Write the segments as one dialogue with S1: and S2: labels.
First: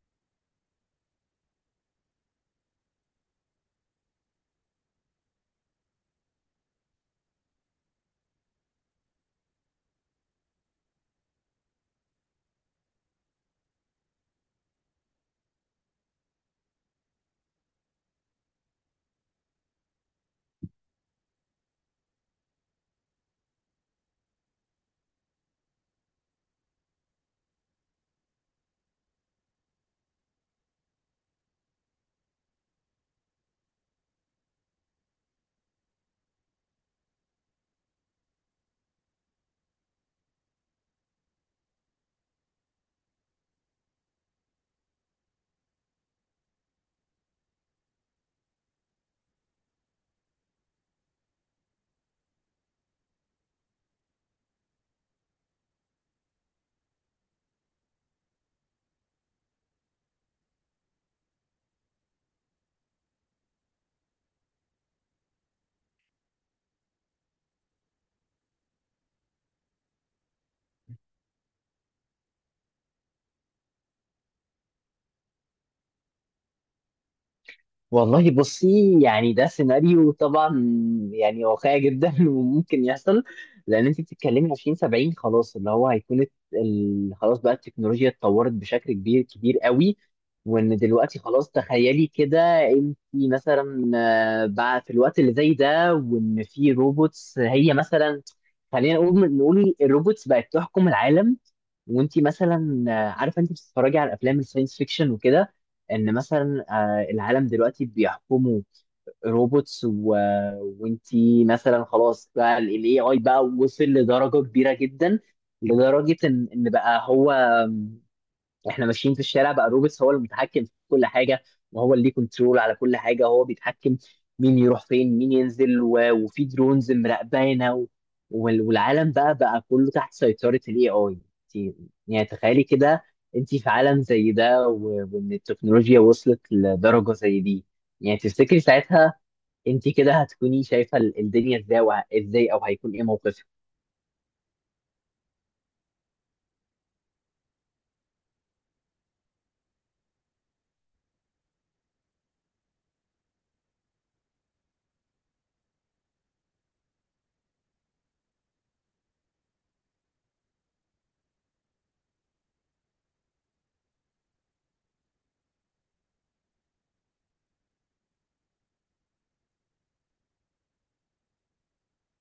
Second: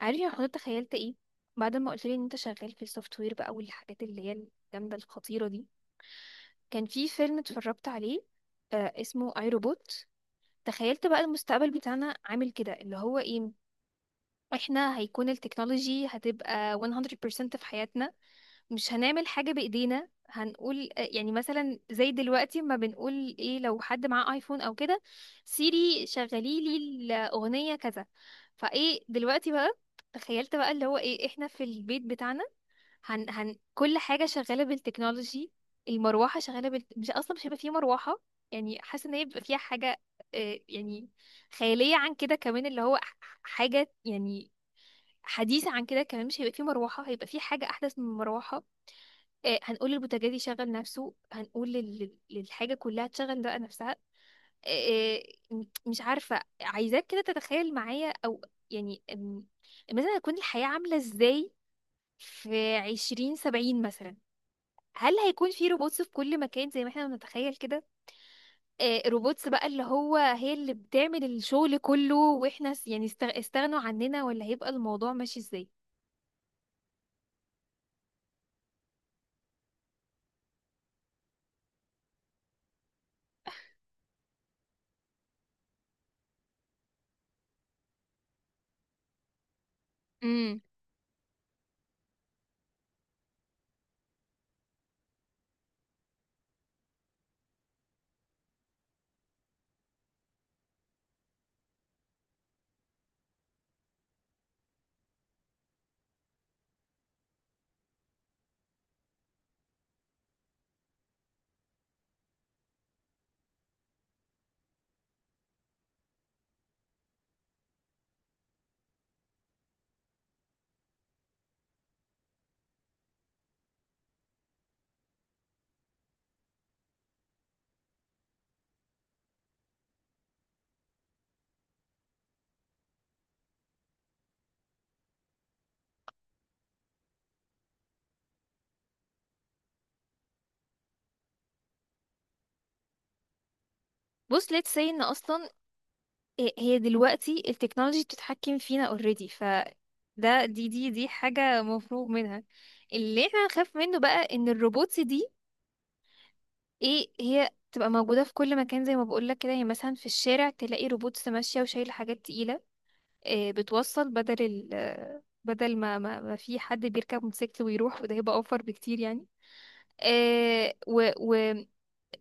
S1: عارف يا حضرتك تخيلت ايه بعد ما قلت لي ان انت شغال في السوفت وير بقى والحاجات اللي هي الجامده الخطيره دي. كان في فيلم اتفرجت عليه، اسمه اي روبوت. تخيلت بقى المستقبل بتاعنا عامل كده، اللي هو ايه، احنا هيكون التكنولوجي هتبقى 100% في حياتنا، مش هنعمل حاجة بإيدينا. هنقول يعني مثلا زي دلوقتي ما بنقول ايه لو حد معاه ايفون او كده، سيري شغلي لي الأغنية كذا. فايه دلوقتي بقى، تخيلت بقى اللي هو ايه، احنا في البيت بتاعنا هن هن كل حاجة شغالة بالتكنولوجي، المروحة شغالة بال، مش أصلا مش هيبقى فيه مروحة. يعني حاسة إن هي بيبقى فيها حاجة، يعني خيالية عن كده كمان، اللي هو حاجة يعني حديثة عن كده كمان، مش هيبقى فيه مروحة، هيبقى فيه حاجة أحدث من المروحة. هنقول للبوتاجاز يشغل نفسه، هنقول للحاجة كلها تشغل بقى نفسها. آه، آه، م- مش عارفة، عايزاك كده تتخيل معايا أو يعني، مثلا هتكون الحياة عاملة إزاي في 2070 مثلا؟ هل هيكون في روبوتس في كل مكان زي ما احنا بنتخيل كده؟ آه روبوتس بقى اللي هو هي اللي بتعمل الشغل كله، واحنا يعني استغنوا عننا، ولا هيبقى الموضوع ماشي ازاي؟
S2: والله بصي، يعني ده سيناريو طبعا، يعني واقعي جدا وممكن يحصل. لان انت بتتكلمي 2070، خلاص اللي هو هيكون خلاص بقى التكنولوجيا اتطورت بشكل كبير كبير قوي.
S1: امم.
S2: وان دلوقتي خلاص، تخيلي كده انت مثلا، بقى في الوقت اللي زي ده، وان في روبوتس هي مثلا، خلينا نقول الروبوتس بقت تحكم العالم. وانت مثلا عارفه انت بتتفرجي على افلام الساينس فيكشن وكده، ان مثلا العالم دلوقتي بيحكمه روبوتس وانتي مثلا خلاص بقى الاي اي بقى وصل لدرجه كبيره جدا، لدرجه ان بقى هو احنا ماشيين في الشارع، بقى روبس هو المتحكم في كل حاجه، وهو اللي ليه كنترول على كل حاجه، هو بيتحكم مين يروح فين، مين ينزل، وفي درونز مراقبانا، والعالم بقى كله تحت سيطره الاي اي. يعني تخيلي كده انت في عالم زي ده، وان التكنولوجيا وصلت لدرجه زي دي. يعني تفتكري ساعتها انت كده هتكوني شايفه الدنيا ازاي، ازاي، او هيكون ايه موقفك؟
S1: بص let's say ان اصلا هي دلوقتي التكنولوجي بتتحكم فينا already، ف ده دي دي دي حاجة مفروغ منها. اللي احنا نخاف منه بقى ان الروبوتس دي ايه، هي تبقى موجودة في كل مكان زي ما بقولك كده، يعني مثلا في الشارع تلاقي روبوتس ماشية وشايلة حاجات تقيلة، بتوصل بدل ال، بدل ما في حد بيركب موتوسيكل ويروح، وده هيبقى اوفر بكتير يعني. آه و, و آه،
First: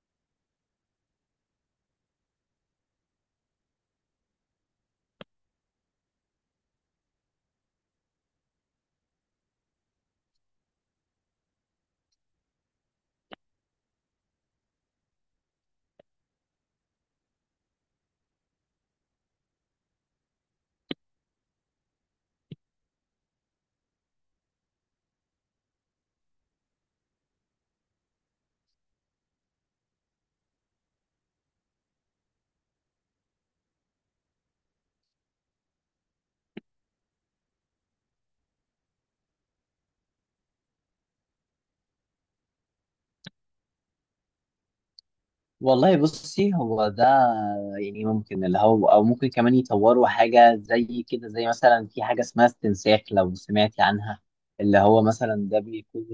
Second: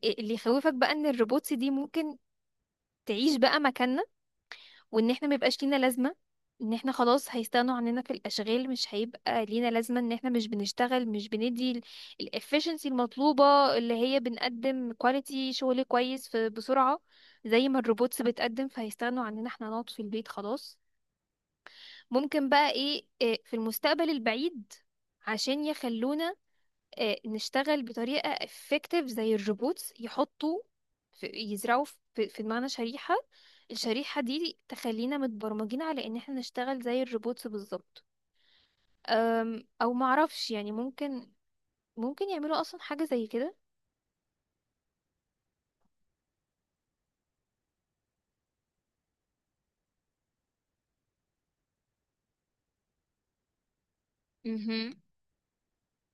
S1: اللي يخوفك بقى ان الروبوتس دي ممكن تعيش بقى مكاننا، وان احنا ميبقاش لينا لازمة، ان احنا خلاص هيستغنوا عننا في الاشغال. مش هيبقى لينا لازمة ان احنا مش بنشتغل، مش بندي الافشنسي المطلوبة، اللي هي بنقدم كواليتي شغل كويس في بسرعة زي ما الروبوتس بتقدم، فهيستغنوا عننا، احنا نقعد في البيت خلاص. ممكن بقى ايه، إيه، في المستقبل البعيد عشان يخلونا نشتغل بطريقة effective زي الروبوتس، يحطوا في، يزرعوا في في دماغنا شريحة، الشريحة دي تخلينا متبرمجين على ان احنا نشتغل زي الروبوتس بالظبط. او معرفش يعني، ممكن ممكن يعملوا اصلا حاجة زي كده.
S2: والله بصي، هو ده يعني ممكن اللي هو، او ممكن كمان يطوروا حاجه زي كده، زي مثلا في حاجه اسمها استنساخ لو سمعتي عنها. اللي
S1: مهم.
S2: هو مثلا ده بيكون،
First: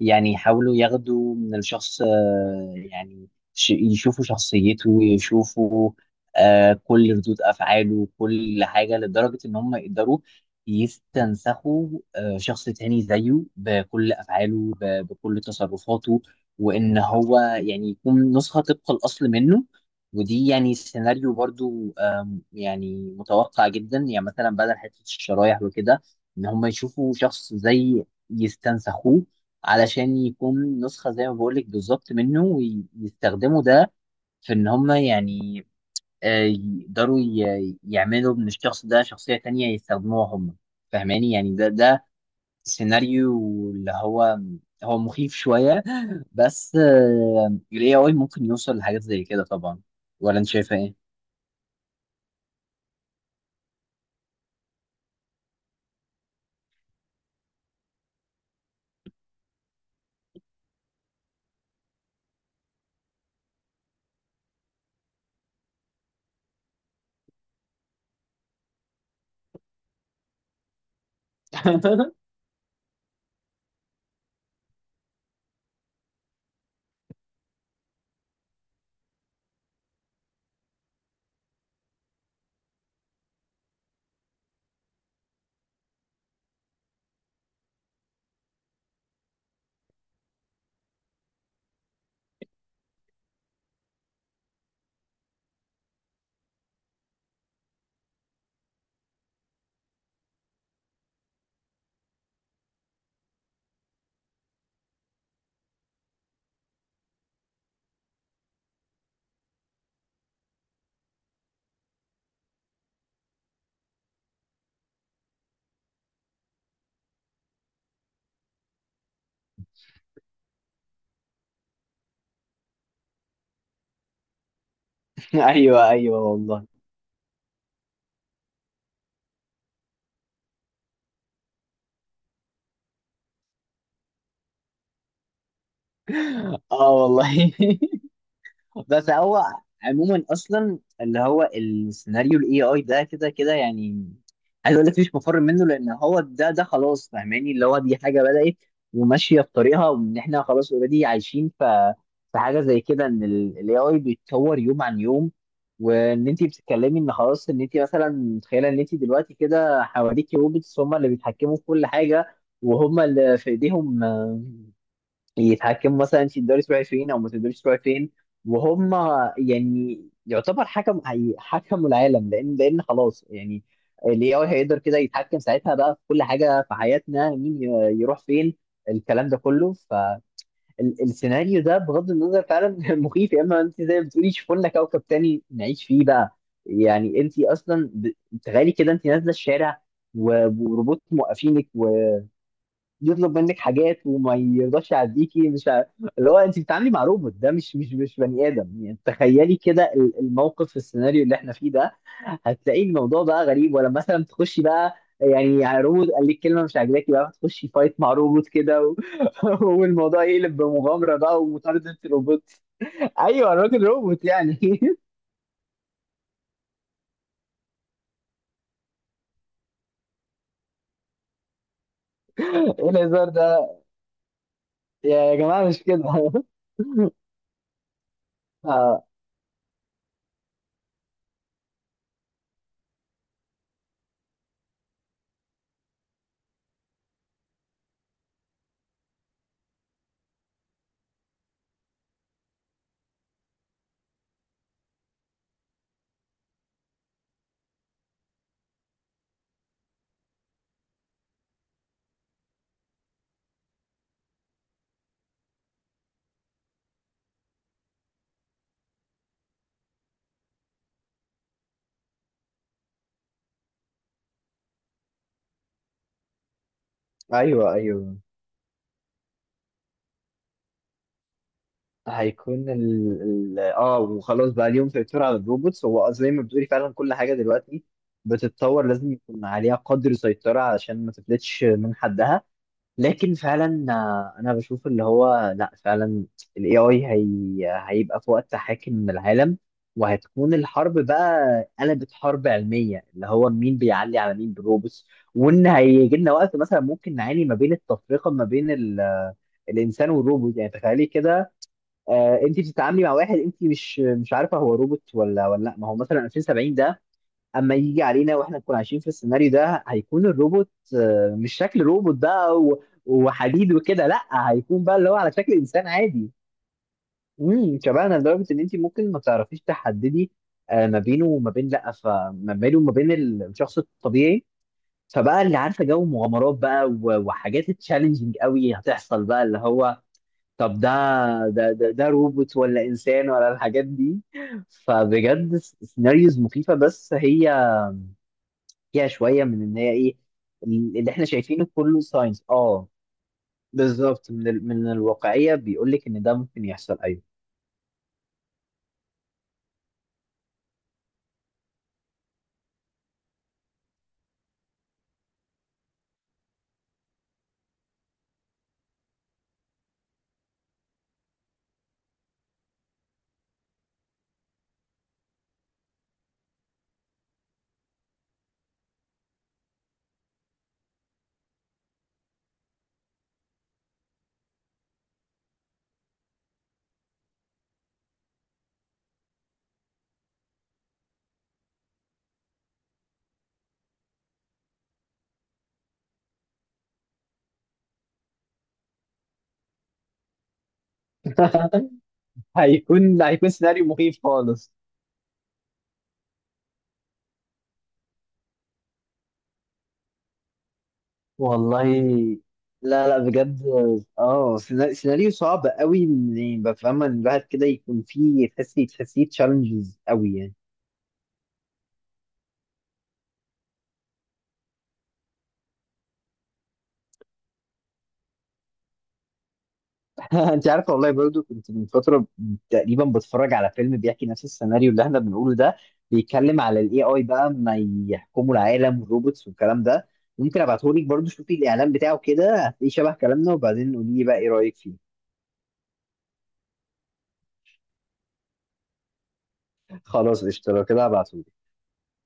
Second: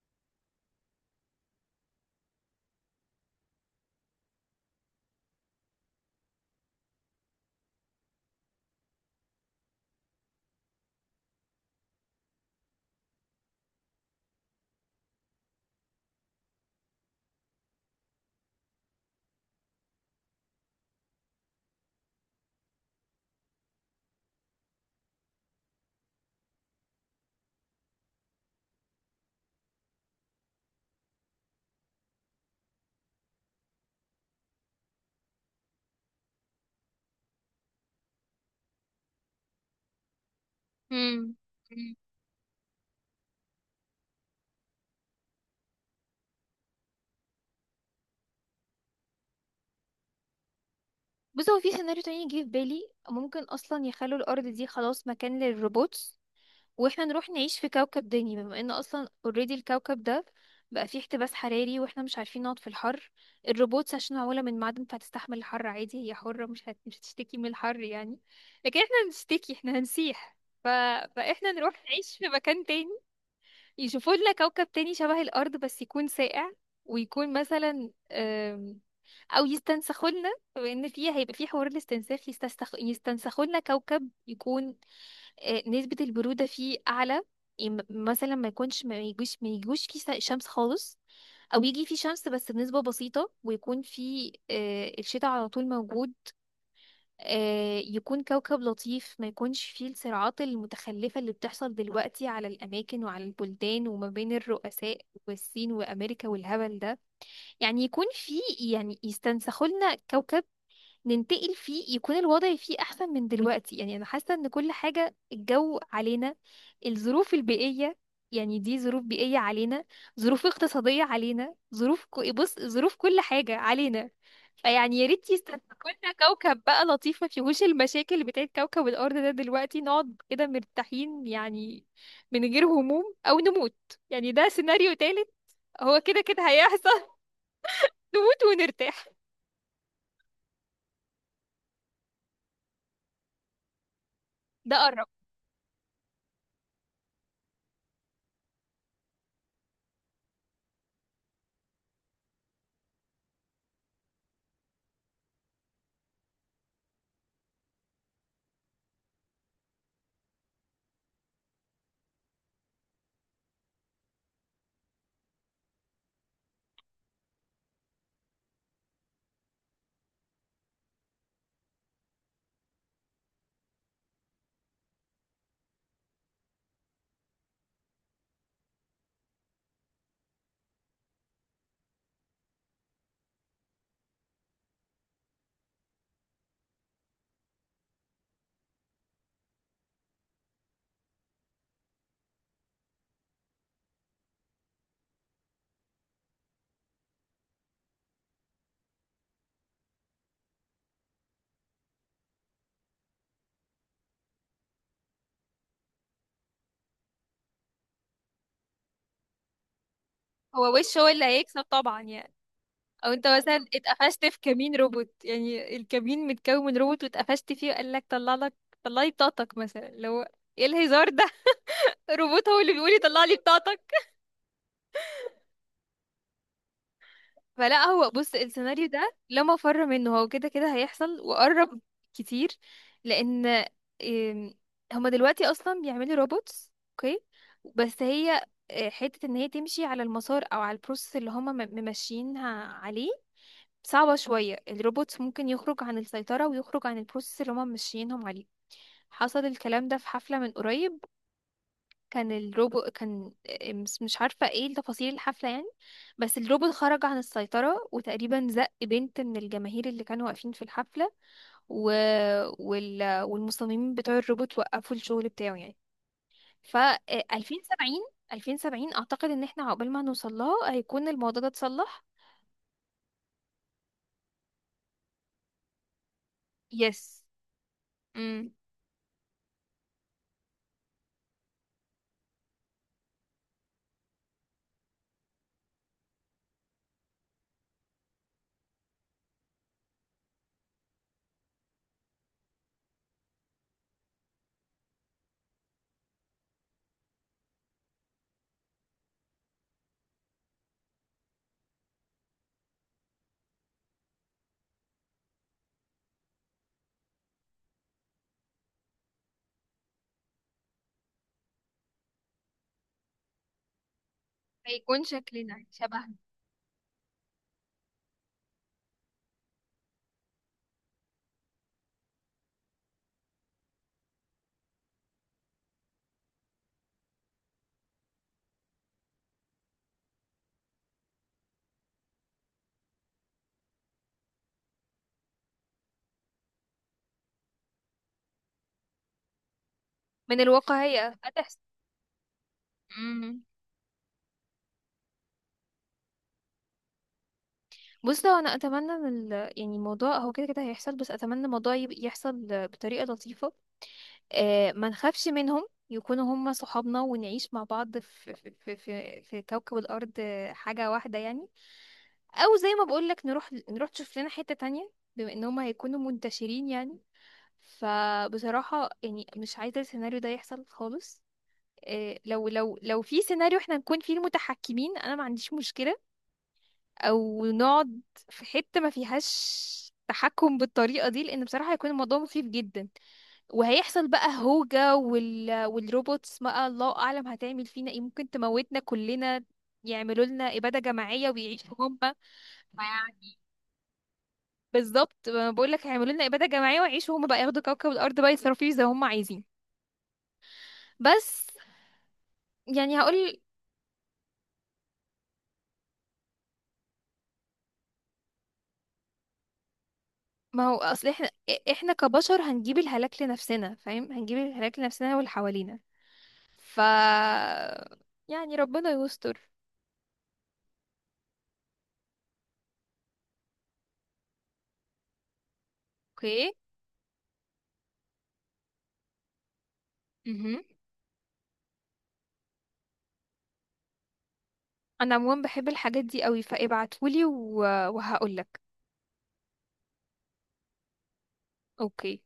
S2: يعني يحاولوا ياخدوا من الشخص، يعني يشوفوا شخصيته، يشوفوا كل ردود أفعاله، كل حاجة، لدرجة إن هم يقدروا يستنسخوا شخص تاني زيه بكل أفعاله، بكل تصرفاته، وإن هو يعني يكون نسخة طبق الأصل منه. ودي يعني سيناريو برضو، يعني متوقع جدا. يعني مثلا بدل حتة الشرايح وكده، إن هم يشوفوا شخص زي يستنسخوه علشان يكون نسخة زي ما بقولك بالظبط منه، ويستخدموا ده في إن هم يعني يقدروا يعملوا من الشخص ده شخصية تانية يستخدموها هم. فاهماني؟
S1: مم.
S2: يعني ده
S1: مم.
S2: ده سيناريو اللي هو هو مخيف شوية. بس ال AI ممكن يوصل لحاجات زي كده طبعا. ولا أنت شايفة إيه؟
S1: بص هو في سيناريو تاني جه في بالي، ممكن اصلا يخلوا الارض دي خلاص مكان للروبوتس، واحنا نروح نعيش في كوكب تاني، بما ان اصلا اوريدي الكوكب ده بقى فيه احتباس حراري، واحنا مش عارفين نقعد في الحر. الروبوتس عشان معمولة من معدن فهتستحمل الحر عادي، هي حرة مش هت، مش هتشتكي من الحر يعني، لكن احنا هنشتكي، احنا هنسيح. ف، فاحنا نروح نعيش في مكان تاني، يشوفوا لنا كوكب تاني شبه الارض بس يكون ساقع، ويكون مثلا او يستنسخوا لنا، بما ان فيه هيبقى فيه حوار الاستنساخ، يستنسخوا لنا كوكب يكون نسبة البرودة فيه أعلى، مثلا ما يكونش، ما يجوش فيه شمس خالص، أو يجي فيه شمس بس بنسبة بسيطة، ويكون فيه الشتاء على طول موجود. يكون كوكب لطيف، ما يكونش فيه الصراعات المتخلفة اللي بتحصل دلوقتي على الأماكن وعلى البلدان وما بين الرؤساء، والصين وأمريكا والهبل ده. يعني يكون فيه، يعني يستنسخوا لنا كوكب ننتقل فيه، يكون الوضع فيه احسن من دلوقتي. يعني انا حاسه ان كل حاجه الجو علينا، الظروف البيئيه، يعني دي ظروف بيئيه علينا، ظروف اقتصاديه علينا، ظروف بص ظروف كل حاجه علينا. فيعني يا ريت
S2: ايوه،
S1: يستمتعوا لنا
S2: ايوه،
S1: كوكب
S2: والله.
S1: بقى لطيف ما فيهوش المشاكل بتاعت كوكب الارض ده دلوقتي، نقعد كده مرتاحين يعني، من غير هموم او نموت. يعني ده سيناريو تالت، هو كده كده هيحصل
S2: اه، والله
S1: نموت ونرتاح.
S2: بس هو عموما، اصلا اللي هو السيناريو الاي اي ده كده كده يعني،
S1: ده
S2: عايز اقول لك
S1: قرب.
S2: مفيش مفر منه، لان هو ده خلاص. فاهماني؟ اللي هو دي حاجه بدات وماشيه في طريقها، وان احنا خلاص اوريدي عايشين في حاجه زي كده، ان الاي اي بيتطور يوم عن يوم. وان انت بتتكلمي ان خلاص، ان انت مثلا متخيله ان انت دلوقتي كده حواليكي روبوتس، هم اللي بيتحكموا في كل حاجه، وهم اللي في ايديهم يتحكموا مثلا في الدوري الاسبوعي فين، او ما في الدوري الاسبوعي فين، وهم يعني يعتبر حكم، حكموا العالم. لان خلاص يعني الاي اي هيقدر كده يتحكم ساعتها بقى في كل حاجه في حياتنا، مين يروح فين، الكلام ده كله. فالسيناريو ده بغض النظر فعلا مخيف، يا اما انت زي ما بتقولي شوفوا لنا كوكب تاني نعيش فيه بقى. يعني انت اصلا تخيلي كده انت نازله الشارع، وروبوت موقفينك، يطلب منك حاجات وما يرضاش يعديكي، مش اللي هو انت بتتعاملي مع روبوت، ده مش بني ادم. يعني تخيلي كده الموقف في السيناريو اللي احنا فيه ده، هتلاقي الموضوع بقى غريب. ولا مثلا تخشي بقى يعني، روبوت قال لك كلمه مش عاجباكي، بقى تخشي فايت مع روبوت كده، والموضوع يقلب
S1: هو وش هو
S2: بمغامره
S1: اللي
S2: بقى
S1: هيكسب
S2: ومطارده
S1: طبعا يعني.
S2: روبوت.
S1: او انت
S2: ايوه،
S1: مثلا
S2: الراجل روبوت
S1: اتقفشت في
S2: يعني
S1: كمين روبوت، يعني الكمين متكون من روبوت واتقفشت فيه وقال لك طلع لك، طلعي بطاقتك مثلا. لو ايه الهزار ده؟ روبوت هو اللي
S2: ايه
S1: بيقول لي طلع
S2: الهزار
S1: لي
S2: ده؟
S1: بطاقتك!
S2: يا يا جماعه مش كده
S1: فلا هو بص، السيناريو
S2: آه،
S1: ده لا مفر منه، هو كده كده هيحصل وقرب كتير. لان إم، هما دلوقتي اصلا بيعملوا روبوتس اوكي، بس هي حتة ان هي تمشي على المسار او على البروسيس اللي هما ممشيينها عليه صعبة شوية، الروبوت ممكن يخرج عن السيطرة ويخرج عن البروسيس اللي هما ماشيينهم عليه. حصل الكلام ده في حفلة من قريب، كان الروبوت كان مش عارفة ايه تفاصيل الحفلة يعني، بس الروبوت خرج عن السيطرة وتقريبا زق بنت من الجماهير اللي كانوا واقفين في الحفلة، و، وال، والمصممين بتوع الروبوت وقفوا الشغل بتاعه يعني. ف
S2: ايوه،
S1: 2070،
S2: ايوه.
S1: أعتقد إن احنا عقبال ما نوصل لها هيكون الموضوع ده اتصلح.
S2: هيكون ال... ال... اه وخلاص بقى اليوم سيطر على الروبوتس. هو زي ما بتقولي، فعلا كل
S1: يس.
S2: حاجه دلوقتي
S1: امم.
S2: بتتطور، لازم يكون عليها قدر سيطره علشان ما تفلتش من حدها. لكن فعلا، انا بشوف اللي هو، لا فعلا الاي اي هيبقى في وقت حاكم العالم، وهتكون الحرب بقى قلبت حرب علميه، اللي هو مين بيعلي على مين بالروبوتس. وان هيجي لنا وقت مثلا ممكن نعاني ما بين التفرقه، ما بين الانسان والروبوت. يعني تخيلي كده، انت بتتعاملي مع واحد انت مش مش عارفه هو روبوت ولا ولا لا، ما هو مثلا 2070 ده اما يجي علينا واحنا نكون عايشين في السيناريو ده، هيكون الروبوت مش شكل روبوت بقى وحديد وكده، لا هيكون بقى
S1: هيكون
S2: اللي هو على شكل
S1: شكلنا
S2: انسان
S1: شبه،
S2: عادي. شبهنا لدرجه ان انت ممكن ما تعرفيش تحددي، ما بينه وما بين، لا، فما بينه وما بين الشخص الطبيعي. فبقى اللي عارفه جو مغامرات بقى وحاجات تشالنجينج قوي هتحصل بقى، اللي هو طب ده روبوت ولا انسان، ولا الحاجات دي؟ فبجد سيناريوز مخيفه، بس هي فيها شويه من ان هي ايه،
S1: من
S2: اللي
S1: الواقعية
S2: احنا
S1: هتحصل.
S2: شايفينه كله ساينس،
S1: مم.
S2: بالظبط. من الواقعيه بيقول لك ان ده ممكن يحصل، ايوه.
S1: بص هو انا اتمنى من ال، يعني الموضوع هو كده كده هيحصل بس اتمنى الموضوع يحصل بطريقة لطيفة، آه ما نخافش منهم، يكونوا هم صحابنا ونعيش مع بعض في في كوكب الارض حاجة واحدة يعني، او زي ما بقول لك نروح، نشوف لنا حتة تانية بما ان هم هيكونوا منتشرين يعني. فبصراحة يعني مش عايزة السيناريو ده يحصل خالص. لو في سيناريو احنا نكون فيه المتحكمين انا ما عنديش مشكلة، او نقعد في حتة ما فيهاش تحكم بالطريقة دي، لان بصراحة هيكون الموضوع مخيف جدا، وهيحصل بقى هوجة، وال، والروبوتس بقى الله اعلم هتعمل فينا ايه، ممكن تموتنا كلنا، يعملوا لنا إبادة جماعية ويعيشوا هم. فيعني
S2: هيكون سيناريو مخيف خالص.
S1: بالظبط بقول لك هيعملوا لنا إبادة جماعية ويعيشوا هم بقى، ياخدوا كوكب الأرض بقى يصرفوا فيه زي هم عايزين. بس
S2: والله
S1: يعني
S2: لا، لا،
S1: هقول،
S2: بجد. اه، سيناريو صعب قوي، يعني بفهم ان الواحد كده يكون فيه تحسيه تشالنجز قوي يعني.
S1: ما هو اصل احنا، احنا كبشر هنجيب الهلاك لنفسنا، فاهم، هنجيب الهلاك لنفسنا واللي حوالينا. ف يعني ربنا يستر.
S2: انت عارفه، والله برضو كنت من فتره تقريبا بتفرج على فيلم بيحكي نفس السيناريو اللي احنا بنقوله ده،
S1: اوكي.
S2: بيتكلم على الاي اي بقى، ما يحكموا العالم والروبوتس والكلام ده. ممكن
S1: مهم.
S2: ابعته لك برضو، شوفي الاعلان بتاعه كده هتلاقيه شبه كلامنا، وبعدين قولي لي بقى ايه رايك فيه.
S1: انا عموما بحب الحاجات دي قوي فابعتهولي و، وهقولك.
S2: خلاص قشطه، لو كده هبعته.
S1: اوكي.